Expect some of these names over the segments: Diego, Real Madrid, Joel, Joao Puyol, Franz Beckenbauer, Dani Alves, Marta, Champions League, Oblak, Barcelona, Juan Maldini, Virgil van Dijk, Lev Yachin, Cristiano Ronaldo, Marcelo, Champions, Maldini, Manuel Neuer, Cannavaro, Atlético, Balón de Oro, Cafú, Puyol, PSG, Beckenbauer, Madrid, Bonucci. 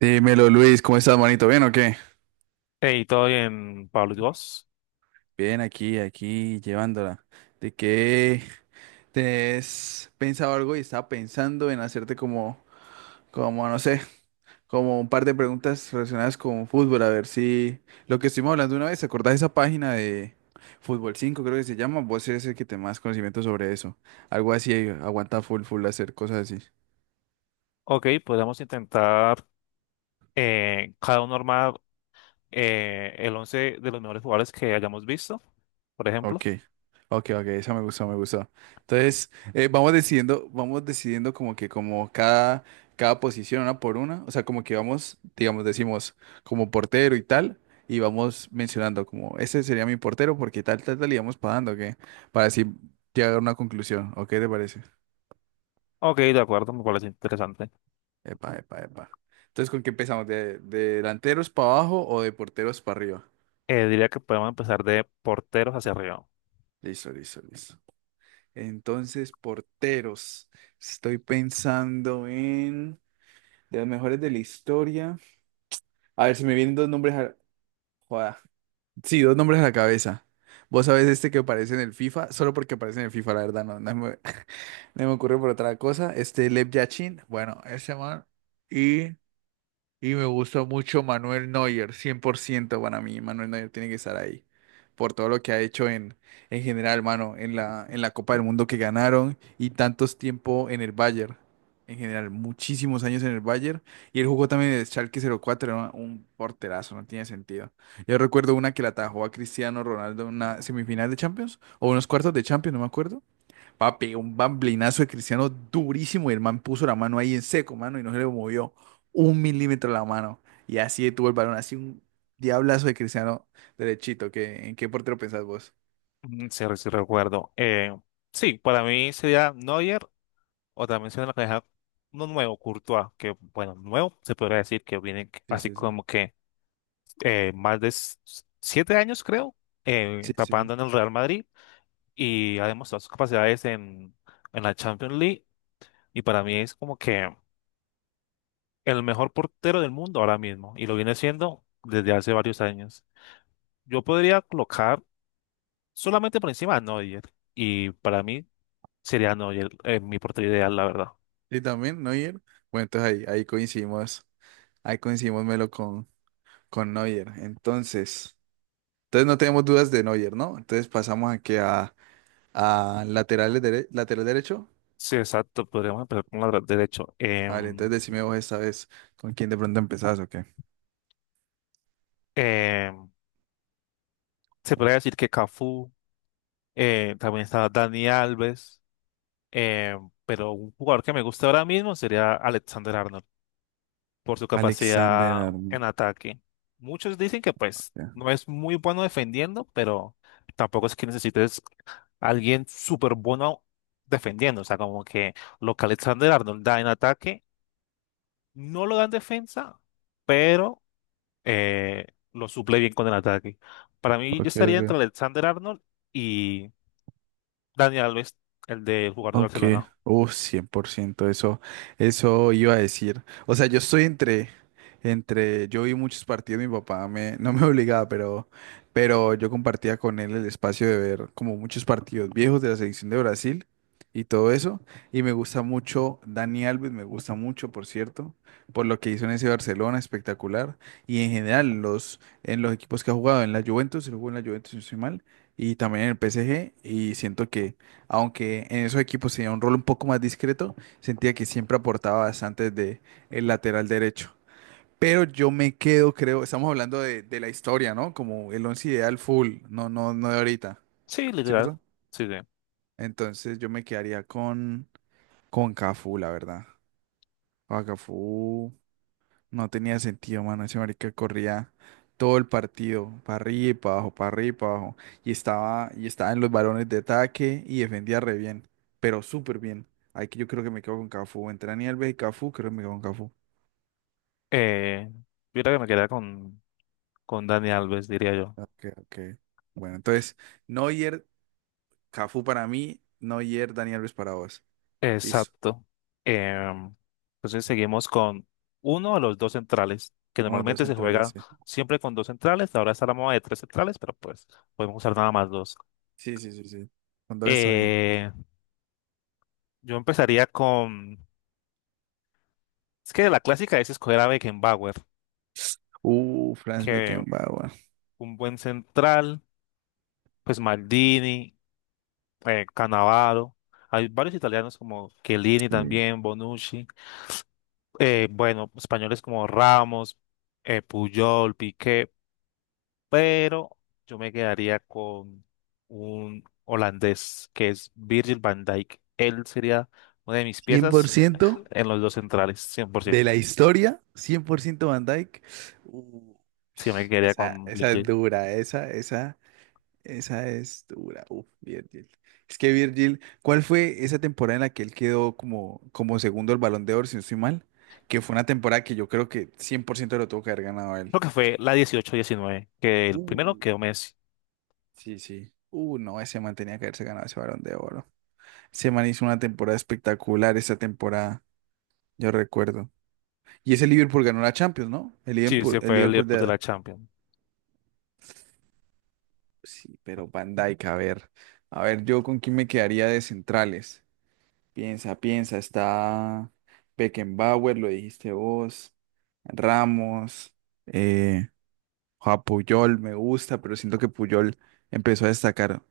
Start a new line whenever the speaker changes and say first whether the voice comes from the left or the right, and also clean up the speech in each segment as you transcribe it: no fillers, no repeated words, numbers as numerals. right: Dímelo, Luis, ¿cómo estás, manito? ¿Bien o qué?
left: Hey, todo bien, Pablo, ¿y vos?
right: Bien, aquí, aquí, llevándola. ¿De qué? ¿Tenés pensado algo y estaba pensando en hacerte como, no sé, como un par de preguntas relacionadas con fútbol? A ver si lo que estuvimos hablando una vez, ¿te acordás de esa página de Fútbol 5, creo que se llama? Vos eres el que te más conocimiento sobre eso. Algo así, aguanta full, full hacer cosas así.
left: Ok, podemos intentar cada uno armar el 11 de los mejores jugadores que hayamos visto, por ejemplo.
right: Ok, ok, ok, eso me gustó, me gustó. Entonces, vamos decidiendo, como que como cada posición una por una. O sea, como que vamos, digamos, decimos como portero y tal, y vamos mencionando como, este sería mi portero porque tal, tal, tal, y vamos pagando, que para así llegar a una conclusión, ¿o te parece?
left: Ok, de acuerdo, me parece interesante.
right: Epa, epa, epa. Entonces, ¿con qué empezamos? ¿De delanteros para abajo o de porteros para arriba?
left: Diría que podemos empezar de porteros hacia arriba.
right: Listo, listo, listo. Entonces, porteros. Estoy pensando en... De los mejores de la historia. A ver, se me vienen dos nombres a... Joda. Sí, dos nombres a la cabeza. Vos sabés este que aparece en el FIFA, solo porque aparece en el FIFA, la verdad, no me, no me ocurre por otra cosa. Este Lev Yachin, bueno, ese man. y y me gusta mucho Manuel Neuer, 100% para mí. Manuel Neuer tiene que estar ahí. Por todo lo que ha hecho en general, mano. En la Copa del Mundo que ganaron y tantos tiempo en el Bayern. En general, muchísimos años en el Bayern. Y él jugó también de Schalke 04, era un porterazo, no tiene sentido. Yo recuerdo una que la atajó a Cristiano Ronaldo en una semifinal de Champions o unos cuartos de Champions, no me acuerdo. Papi, un bamblinazo de Cristiano durísimo y el man puso la mano ahí en seco, mano, y no se le movió un milímetro la mano. Y así tuvo el balón, así un diablazo de Cristiano derechito. ¿Qué, en qué portero pensás vos?
left: Mm, sí, sí recuerdo. Sí, para mí sería Neuer o también sería la cabeza uno nuevo, Courtois, que bueno, nuevo se podría decir que viene
right: Sí,
left: así
right: sí, sí.
left: como que más de siete años creo,
right: Sí, sí, sí.
left: tapando en el Real Madrid y ha demostrado sus capacidades en la Champions League, y para mí es como que el mejor portero del mundo ahora mismo y lo viene siendo desde hace varios años. Yo podría colocar solamente por encima a Neuer, y para mí sería no, y mi portero ideal, la verdad.
right: ¿Y también Neuer? Bueno, entonces ahí coincidimos Melo con Neuer. Entonces, no tenemos dudas de Neuer, ¿no? Entonces pasamos aquí a lateral, lateral derecho.
left: Sí, exacto, podríamos empezar con la derecho.
right: Vale, entonces decime vos esta vez con quién de pronto empezás o qué.
left: Em, Se podría decir que Cafú, también está Dani Alves, pero un jugador que me gusta ahora mismo sería Alexander Arnold, por su capacidad
right: Alexander Arm.
left: en ataque. Muchos dicen que pues
right: Ya.
left: no es muy bueno defendiendo, pero tampoco es que necesites a alguien súper bueno defendiendo, o sea, como que lo que Alexander Arnold da en ataque no lo dan defensa, pero eh, lo suple bien con el ataque. Para mí, yo
right: Ok,
left: estaría entre
right: ok.
left: Alexander Arnold y Daniel Alves, el del jugador de
right: Ok,
left: Barcelona.
right: 100%, eso iba a decir. O sea, yo estoy entre, yo vi muchos partidos, mi papá no me obligaba, pero yo compartía con él el espacio de ver como muchos partidos viejos de la selección de Brasil y todo eso. Y me gusta mucho Dani Alves, me gusta mucho, por cierto, por lo que hizo en ese Barcelona, espectacular. Y en general, en los equipos que ha jugado, en la Juventus, él jugó en la Juventus, si no estoy mal, y también en el PSG, y siento que aunque en esos equipos tenía un rol un poco más discreto, sentía que siempre aportaba bastante desde el lateral derecho. Pero yo me quedo, creo, estamos hablando de la historia, ¿no? Como el once ideal full, no, no, no de ahorita,
left: Sí, literal.
right: ¿cierto?
left: Sí, sí.
right: Entonces yo me quedaría con Cafú, la verdad. Con Cafú. No tenía sentido, mano. Ese marica corría todo el partido, para arriba y para abajo, para arriba y para abajo. Y estaba en los balones de ataque y defendía re bien, pero súper bien. Ahí que yo creo que me quedo con Cafú. Entre Dani Alves y Cafú, creo que me quedo con Cafú.
left: Eh, yo creo que me quedaría con Dani Alves, diría yo.
right: Ok, ok. Bueno, entonces, Neuer, Cafú para mí, Neuer, Dani Alves para vos. Listo.
left: Exacto. Em, entonces seguimos con uno de los dos centrales, que
right: Uno, dos
left: normalmente se
right: centrales,
left: juega
right: sí.
left: siempre con dos centrales. Ahora está la moda de tres centrales, pero pues podemos usar nada más dos.
right: Sí, sí, sí, sí. Con dos está bien.
left: Eh, yo empezaría con, es que la clásica es escoger a Beckenbauer,
right: Franz
left: que
right: Beckenbauer.
left: un buen central, pues Maldini, Cannavaro. Hay varios italianos como Chiellini
right: Sí.
left: también, Bonucci. Bueno, españoles como Ramos, Puyol, Piqué. Pero yo me quedaría con un holandés, que es Virgil van Dijk. Él sería una de mis
right: cien por
left: piezas
right: ciento
left: en los dos centrales, 100%.
right: De la historia, 100% Van Dyke. Uh,
left: Sí, me quedaría
right: esa,
left: con
right: esa es
left: Virgil.
right: dura, esa es dura. Uf, Virgil. Es que Virgil, ¿cuál fue esa temporada en la que él quedó como segundo el Balón de Oro, si no estoy mal? Que fue una temporada que yo creo que 100% lo tuvo que haber ganado él.
left: Creo que fue la 18-19 que el primero
right: Uh,
left: quedó Messi.
right: sí, sí. No, ese man tenía que haberse ganado ese Balón de Oro. Ese man hizo una temporada espectacular esa temporada, yo recuerdo. Y ese Liverpool ganó la Champions, ¿no? El
left: Sí,
right: Liverpool,
left: se
right: el
left: fue el
right: Liverpool
left: Liverpool de
right: de,
left: la Champions.
right: sí, pero Van Dijk, a ver. A ver, yo con quién me quedaría de centrales. Piensa, piensa, está Beckenbauer, lo dijiste vos, Ramos, eh, Joao Puyol, me gusta, pero siento que Puyol empezó a destacar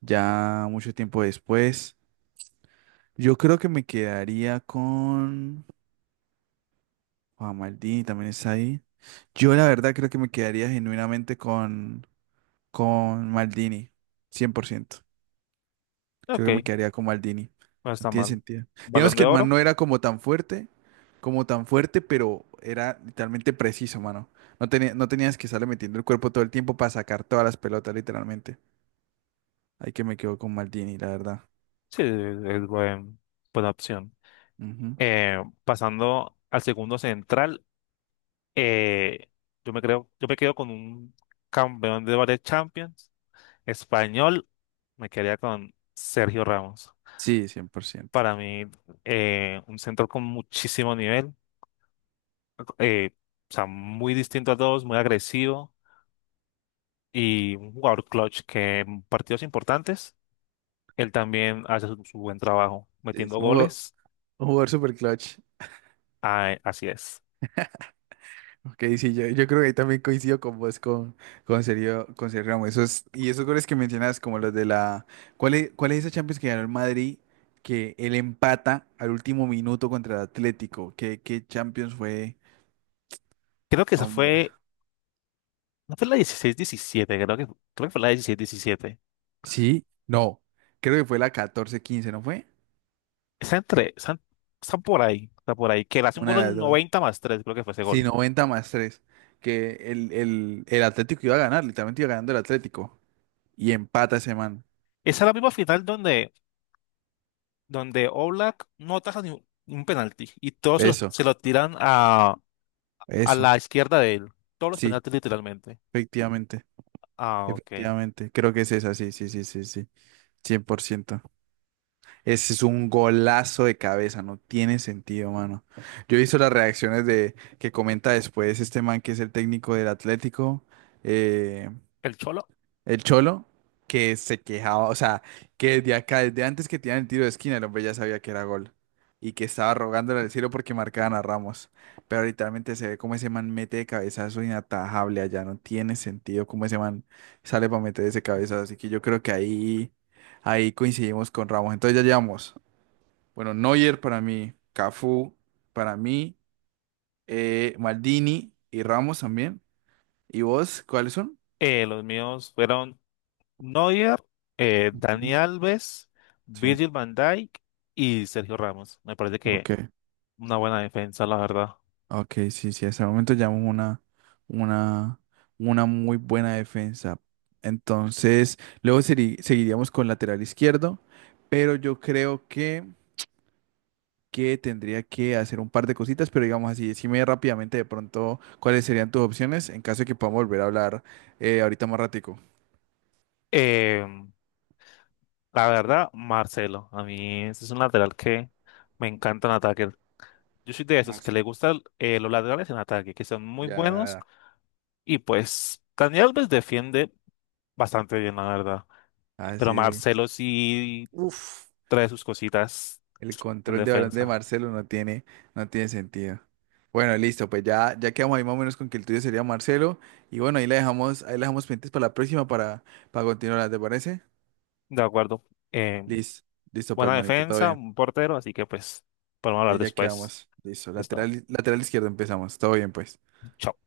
right: ya mucho tiempo después. Yo creo que me quedaría con Juan Maldini, también está ahí. Yo la verdad creo que me quedaría genuinamente con Maldini, 100%. Creo
left: Ok,
right: que me quedaría con Maldini.
left: no
right: No
left: está
right: tiene
left: mal.
right: sentido.
left: Balón
right: Digamos
left: de
right: que el man
left: oro,
right: no era como tan fuerte, pero era literalmente preciso, mano. No tenías que estarle metiendo el cuerpo todo el tiempo para sacar todas las pelotas, literalmente. Ahí que me quedo con Maldini, la verdad.
left: sí, es buena opción.
right: Ujú.
left: Eh, Pasando al segundo central, eh, yo me creo, yo me quedo con un campeón de varias Champions. Español, me quedaría con Sergio Ramos.
right: Sí, 100%.
left: Para mí, un central con muchísimo nivel, eh, o sea, muy distinto a todos, muy agresivo y un jugador clutch que en partidos importantes, él también hace su buen trabajo
right: Sí,
left: metiendo
right: sí. Un jugador,
left: goles.
right: un jugador super clutch.
left: Ah, así es.
right: Ok, sí, yo creo que ahí también coincido con vos, con Sergio Ramos. Y esos goles que mencionas, como los de la... ¿Cuál es esa Champions que ganó el Madrid, que él empata al último minuto contra el Atlético? ¿Qué Champions fue?
left: Creo que esa
right: Hombre.
left: fue, no fue la 16-17 creo que fue la 16 17.
right: Sí, no, creo que fue la 14-15, ¿no fue?
left: Está están por ahí, está por ahí. Que le hace un
right: Una
left: gol
right: de las
left: en
right: dos.
left: 90+3 creo que fue ese
right: Sí,
left: gol.
right: 90+3. Que el Atlético iba a ganar, literalmente iba ganando el Atlético. Y empata ese man.
left: Esa es la misma final donde Oblak no ataja ni un penalti y todos
right: Eso,
left: se lo tiran a
right: eso,
left: la izquierda de él. Todos los
right: sí,
left: penaltis literalmente.
right: efectivamente.
left: Ah, ok.
right: Efectivamente, creo que es esa, sí, sí, sí, sí, sí, 100%. Ese es un golazo de cabeza, no tiene sentido, mano. Yo he visto las reacciones de que comenta después este man que es el técnico del Atlético, eh,
left: El Cholo.
right: el Cholo, que se quejaba, o sea, que desde acá, desde antes que tiran el tiro de esquina, el hombre ya sabía que era gol. Y que estaba rogándole al cielo porque marcaban a Ramos. Pero literalmente se ve como ese man mete de cabezazo inatajable allá. No tiene sentido cómo ese man sale para meter ese cabezazo. Así que yo creo que ahí coincidimos con Ramos. Entonces ya llevamos, bueno, Neuer para mí, Cafú para mí, Maldini y Ramos también. ¿Y vos cuáles son?
left: Los míos fueron Neuer, Dani
right: Ujú.
left: Alves,
right: Sí,
left: Virgil van Dijk y Sergio Ramos. Me parece que
right: ok.
left: una buena defensa, la verdad.
right: Ok, sí, sí, hasta el momento llevamos una, una muy buena defensa. Entonces, luego seguiríamos con lateral izquierdo, pero yo creo que tendría que hacer un par de cositas, pero digamos así, decime rápidamente de pronto cuáles serían tus opciones en caso de que podamos volver a hablar ahorita más ratico.
left: Eh, la verdad, Marcelo. A mí ese es un lateral que me encanta en ataque. Yo soy de esos que
right: Marzo.
left: le gustan los laterales en ataque, que son muy
right: Ya, ya,
left: buenos.
right: ya.
left: Y pues Dani Alves defiende bastante bien, la verdad.
right: Ah,
left: Pero
right: sí.
left: Marcelo sí
right: Uf.
left: trae sus cositas
right: El
left: en
right: control de balón de
left: defensa.
right: Marcelo no tiene sentido. Bueno, listo, pues ya, ya quedamos ahí más o menos con que el tuyo sería Marcelo. Y bueno, ahí la dejamos pendientes para la próxima para continuar, ¿te parece?
left: De acuerdo. Em,
right: Listo, listo, pues,
left: buena
right: manito, todo
left: defensa,
right: bien.
left: un portero, así que pues podemos hablar
right: Ahí ya
left: después
right: quedamos. Listo,
left: de esto.
right: lateral izquierdo empezamos. Todo bien, pues.
left: Chao.